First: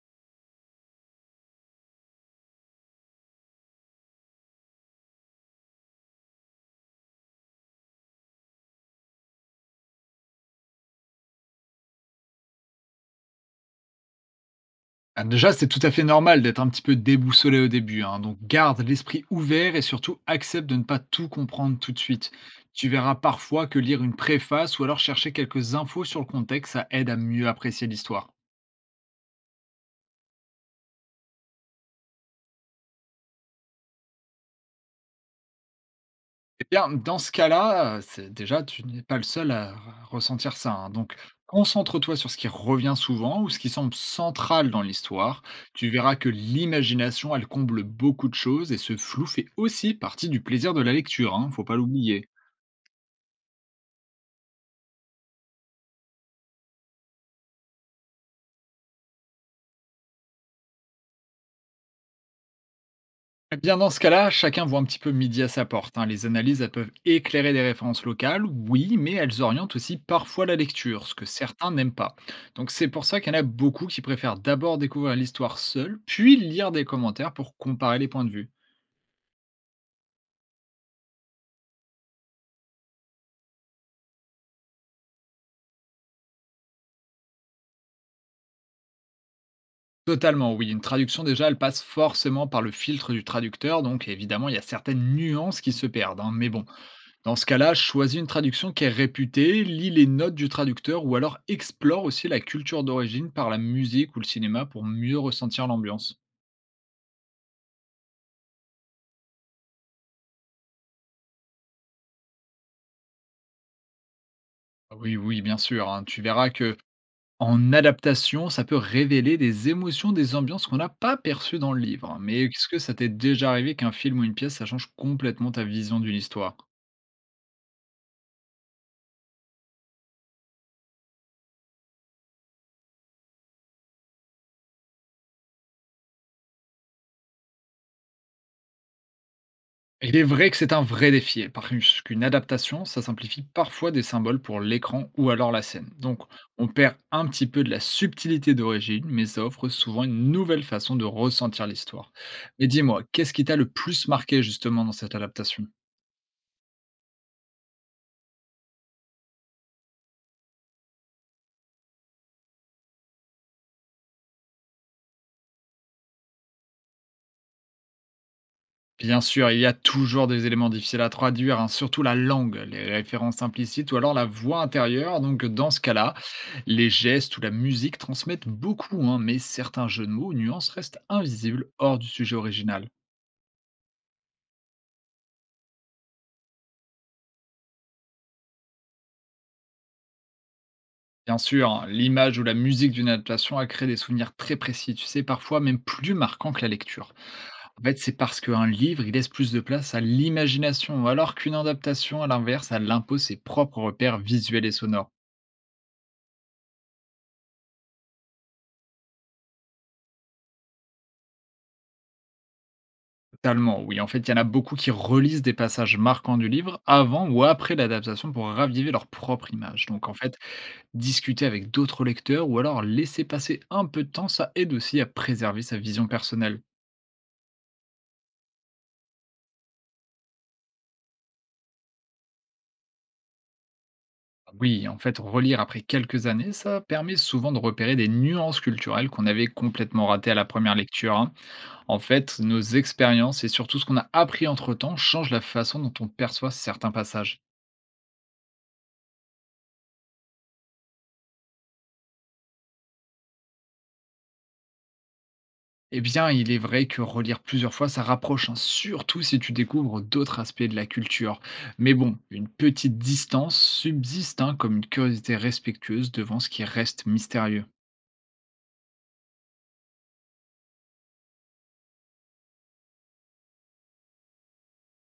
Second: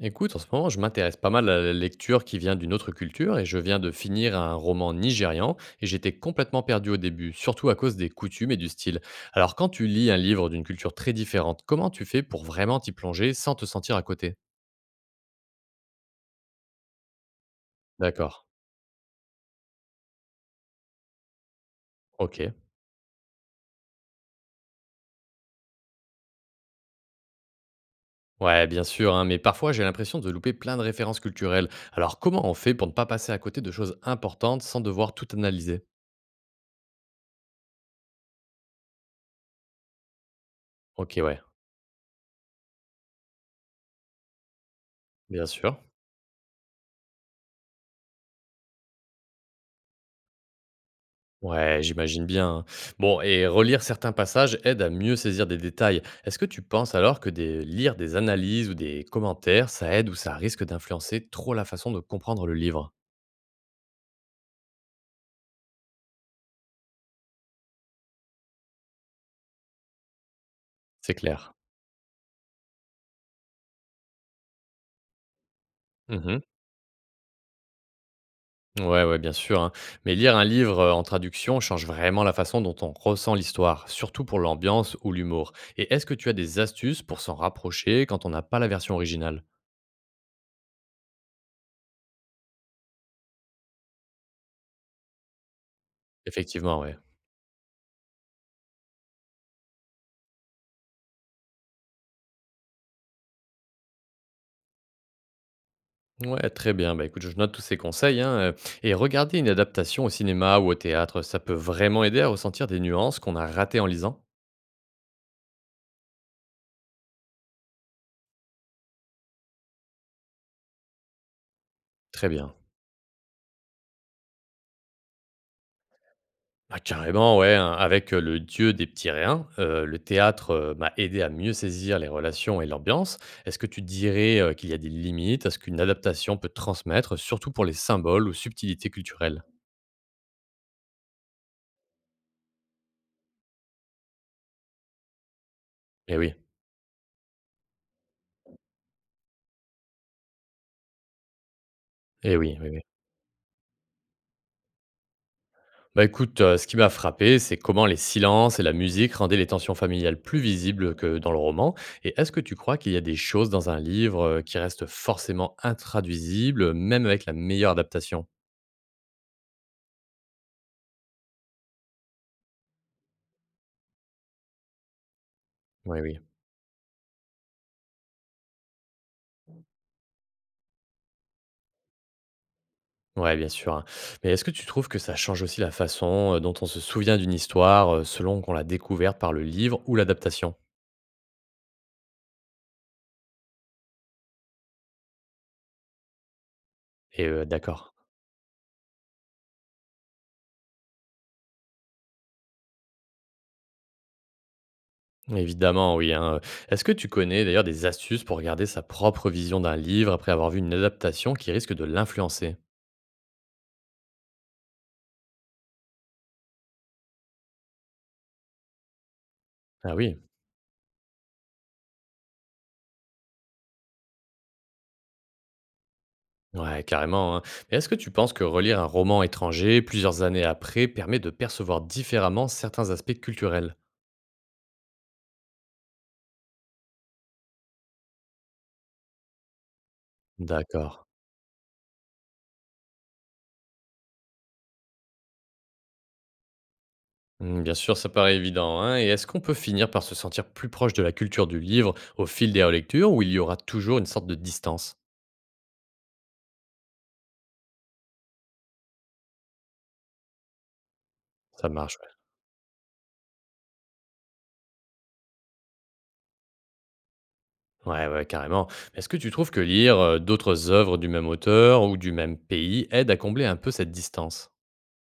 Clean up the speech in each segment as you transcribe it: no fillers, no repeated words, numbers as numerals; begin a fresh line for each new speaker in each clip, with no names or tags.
Écoute, en ce moment, je m'intéresse pas mal à la lecture qui vient d'une autre culture et je viens de finir un roman nigérian et j'étais complètement perdu au début, surtout à cause des coutumes et du style. Alors quand tu lis un livre d'une culture très différente, comment tu fais pour vraiment t'y plonger sans te sentir à côté?
Ah, déjà, c'est tout à fait normal d'être un petit peu déboussolé au début, hein.
D'accord,
Donc garde l'esprit ouvert et surtout accepte de ne pas tout comprendre tout de suite.
ok.
Tu verras parfois que lire une préface ou alors chercher quelques infos sur le contexte, ça aide à mieux apprécier l'histoire.
Ouais, bien sûr, hein, mais parfois j'ai l'impression de louper plein de références culturelles. Alors comment on fait pour ne pas passer à côté de choses importantes sans devoir tout analyser?
Eh bien, dans ce cas-là, déjà, tu n'es pas le seul à ressentir ça, hein. Donc,
Ok, ouais,
concentre-toi sur ce qui revient souvent ou ce qui semble central dans l'histoire.
bien sûr.
Tu verras que l'imagination, elle comble beaucoup de choses, et ce flou fait aussi partie du plaisir de la lecture, hein, faut pas
Ouais, j'imagine
l'oublier.
bien, hein. Bon, et relire certains passages aide à mieux saisir des détails. Est-ce que tu penses alors que lire des analyses ou des commentaires, ça aide ou ça risque d'influencer trop la façon de comprendre le livre?
Eh bien, dans ce cas-là, chacun voit un petit peu midi à sa porte, hein. Les analyses, elles peuvent éclairer des références locales, oui, mais elles orientent aussi parfois la lecture, ce
C'est
que
clair.
certains n'aiment pas. Donc c'est pour ça qu'il y en a beaucoup qui préfèrent d'abord découvrir l'histoire seule, puis
Mhm.
lire des commentaires pour comparer les points de vue.
Ouais, ouais, bien sûr, hein. Mais lire un livre en traduction change vraiment la façon dont on ressent l'histoire, surtout pour l'ambiance ou l'humour. Et est-ce que tu as des astuces pour s'en rapprocher quand on n'a pas la version originale?
Totalement, oui. Une traduction, déjà, elle passe forcément par le filtre du traducteur, donc évidemment, il y a certaines nuances qui se perdent, hein, mais bon.
Effectivement, ouais.
Dans ce cas-là, choisis une traduction qui est réputée, lis les notes du traducteur ou alors explore aussi la culture d'origine par la musique ou le cinéma pour mieux ressentir l'ambiance.
Ouais, très bien. Bah, écoute, je note tous ces conseils, hein. Et regarder une adaptation au cinéma ou au théâtre, ça peut vraiment aider à ressentir des nuances qu'on a ratées en lisant?
Ah oui, oui, bien sûr, hein. Tu verras que en adaptation, ça peut révéler des émotions, des ambiances qu'on n'a pas perçues dans le livre.
Très
Mais
bien.
est-ce que ça t'est déjà arrivé qu'un film ou une pièce, ça change complètement ta vision d'une histoire?
Ah, carrément, ouais, hein. Avec Le Dieu des petits riens, le théâtre m'a aidé à mieux saisir les relations et l'ambiance. Est-ce que tu dirais qu'il y a des limites à ce qu'une adaptation peut transmettre, surtout pour les symboles ou subtilités culturelles?
Il est vrai que c'est un vrai défi, parce qu'une adaptation, ça simplifie parfois des symboles pour l'écran ou alors la scène.
Eh
Donc,
oui,
on perd un petit peu de la subtilité d'origine, mais ça offre souvent une nouvelle façon de ressentir l'histoire.
eh oui,
Mais
oui, oui.
dis-moi, qu'est-ce qui t'a le plus marqué justement dans cette adaptation?
Bah écoute, ce qui m'a frappé, c'est comment les silences et la musique rendaient les tensions familiales plus visibles que dans le roman. Et est-ce que tu crois qu'il y a des choses dans un livre, qui restent forcément intraduisibles, même avec la meilleure adaptation?
Bien sûr, il y a toujours des éléments difficiles à traduire, hein, surtout la langue, les références implicites ou alors la voix intérieure. Donc, dans ce
Oui,
cas-là,
oui.
les gestes ou la musique transmettent beaucoup, hein, mais certains jeux de mots ou nuances restent invisibles hors du sujet original.
Ouais, bien sûr, hein. Mais est-ce que tu trouves que ça change aussi la façon, dont on se souvient d'une histoire, selon qu'on l'a découverte par le livre ou l'adaptation?
Bien sûr, hein, l'image ou la musique d'une adaptation a créé des souvenirs très précis, tu sais, parfois même plus marquants que la lecture.
Et
En
d'accord.
fait, c'est parce qu'un livre, il laisse plus de place à l'imagination, alors qu'une adaptation, à l'inverse, elle impose ses propres repères visuels et sonores.
Évidemment, oui, hein, Est-ce que tu connais d'ailleurs des astuces pour garder sa propre vision d'un livre après avoir vu une adaptation qui risque de l'influencer?
Totalement, oui. En fait, il y en a beaucoup qui relisent des passages marquants du livre avant ou après l'adaptation pour raviver leur propre image.
Ah
Donc, en
oui.
fait, discuter avec d'autres lecteurs ou alors laisser passer un peu de temps, ça aide aussi à préserver sa vision personnelle.
Ouais, carrément, hein. Mais est-ce que tu penses que relire un roman étranger plusieurs années après permet de percevoir différemment certains aspects culturels?
Oui, en fait, relire après quelques années, ça permet souvent de repérer des nuances culturelles qu'on avait complètement ratées à la première
D'accord.
lecture, hein. En fait, nos expériences et surtout ce qu'on a appris entre-temps changent la façon dont on perçoit certains passages.
Hmm, bien sûr, ça paraît évident, hein. Et est-ce qu'on peut finir par se sentir plus proche de la culture du livre au fil des relectures ou il y aura toujours une sorte de distance?
Eh bien, il est vrai que relire plusieurs fois, ça rapproche, hein, surtout si tu découvres d'autres aspects de la culture.
Ça
Mais
marche, ouais.
bon, une petite distance subsiste, hein, comme une curiosité respectueuse devant ce qui reste mystérieux.
Ouais, ouais, carrément. Mais est-ce que tu trouves que lire d'autres œuvres du même auteur ou du même pays aide à combler un peu cette distance?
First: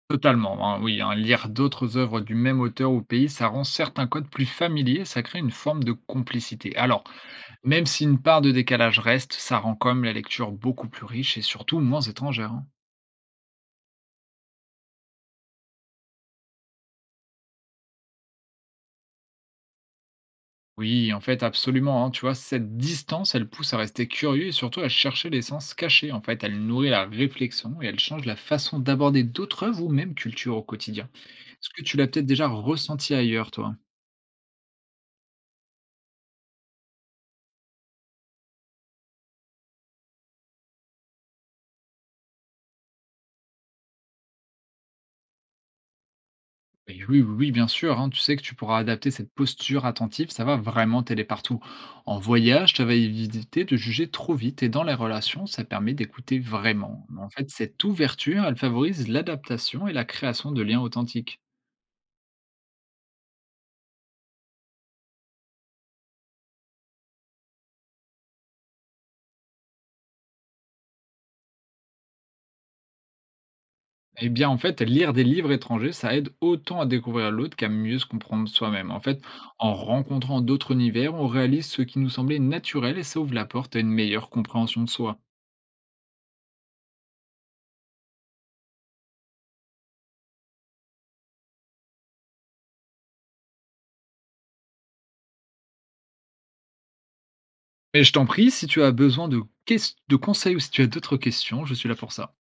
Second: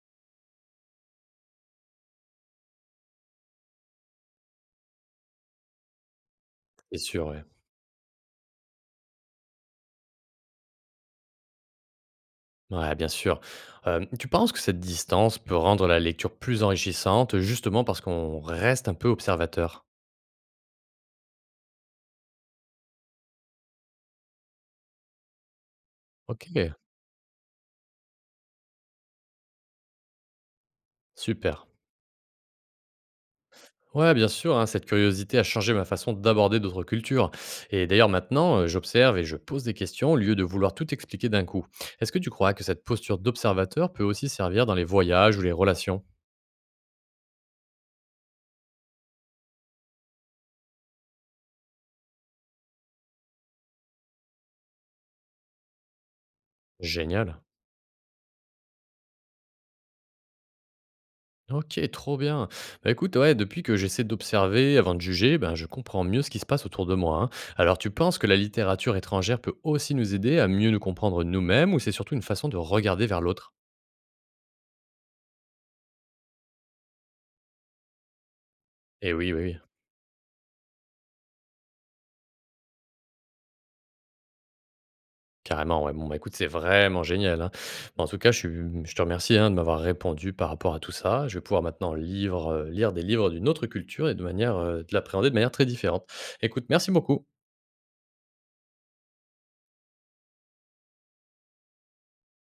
Totalement, hein, oui, hein, lire d'autres œuvres du même auteur ou pays, ça rend certains codes plus familiers, ça crée une forme de complicité.
C'est
Alors,
sûr, ouais.
même si une part de décalage reste, ça rend quand même la lecture beaucoup plus riche et surtout moins étrangère, hein.
Ouais, bien sûr. Tu penses que cette distance peut rendre la lecture plus enrichissante, justement parce qu'on reste un peu observateur?
Oui, en fait, absolument, hein, tu vois, cette distance, elle pousse à rester curieux et surtout à chercher l'essence cachée. En fait,
Ok,
elle nourrit la réflexion et elle change la façon d'aborder d'autres œuvres ou même cultures au quotidien.
super.
Est-ce que tu l'as peut-être déjà ressenti ailleurs, toi?
Ouais, bien sûr, hein, cette curiosité a changé ma façon d'aborder d'autres cultures. Et d'ailleurs, maintenant, j'observe et je pose des questions au lieu de vouloir tout expliquer d'un coup. Est-ce que tu crois que cette posture d'observateur peut aussi servir dans les voyages ou les relations?
Et oui, oui, oui, bien sûr, hein, tu sais que tu pourras adapter cette posture attentive, ça va vraiment t'aider partout. En voyage, ça va éviter de juger trop vite et dans les relations, ça permet d'écouter vraiment. En
Génial.
fait, cette ouverture, elle favorise l'adaptation et la création de liens authentiques.
OK, trop bien. Bah, écoute, ouais, depuis que j'essaie d'observer avant de juger, ben, je comprends mieux ce qui se passe autour de moi, hein. Alors, tu penses que la littérature étrangère peut aussi nous aider à mieux nous comprendre nous-mêmes ou c'est surtout une façon de regarder vers l'autre?
Eh bien, en fait, lire des livres étrangers, ça aide autant à découvrir l'autre qu'à mieux se comprendre soi-même. En
Eh
fait,
oui, oui, oui,
en rencontrant d'autres univers, on réalise ce qui nous semblait naturel et ça ouvre la porte à une meilleure compréhension de soi.
carrément. Ouais. Bon, bah, écoute, c'est vraiment génial, hein. Bon, en tout cas, je te remercie hein, de m'avoir répondu par rapport à tout ça. Je vais pouvoir maintenant lire des livres d'une autre culture et de manière de l'appréhender de manière très différente. Écoute, merci beaucoup.
Mais je t'en prie, si tu as besoin de ques de conseils ou si tu as d'autres questions, je suis là pour ça.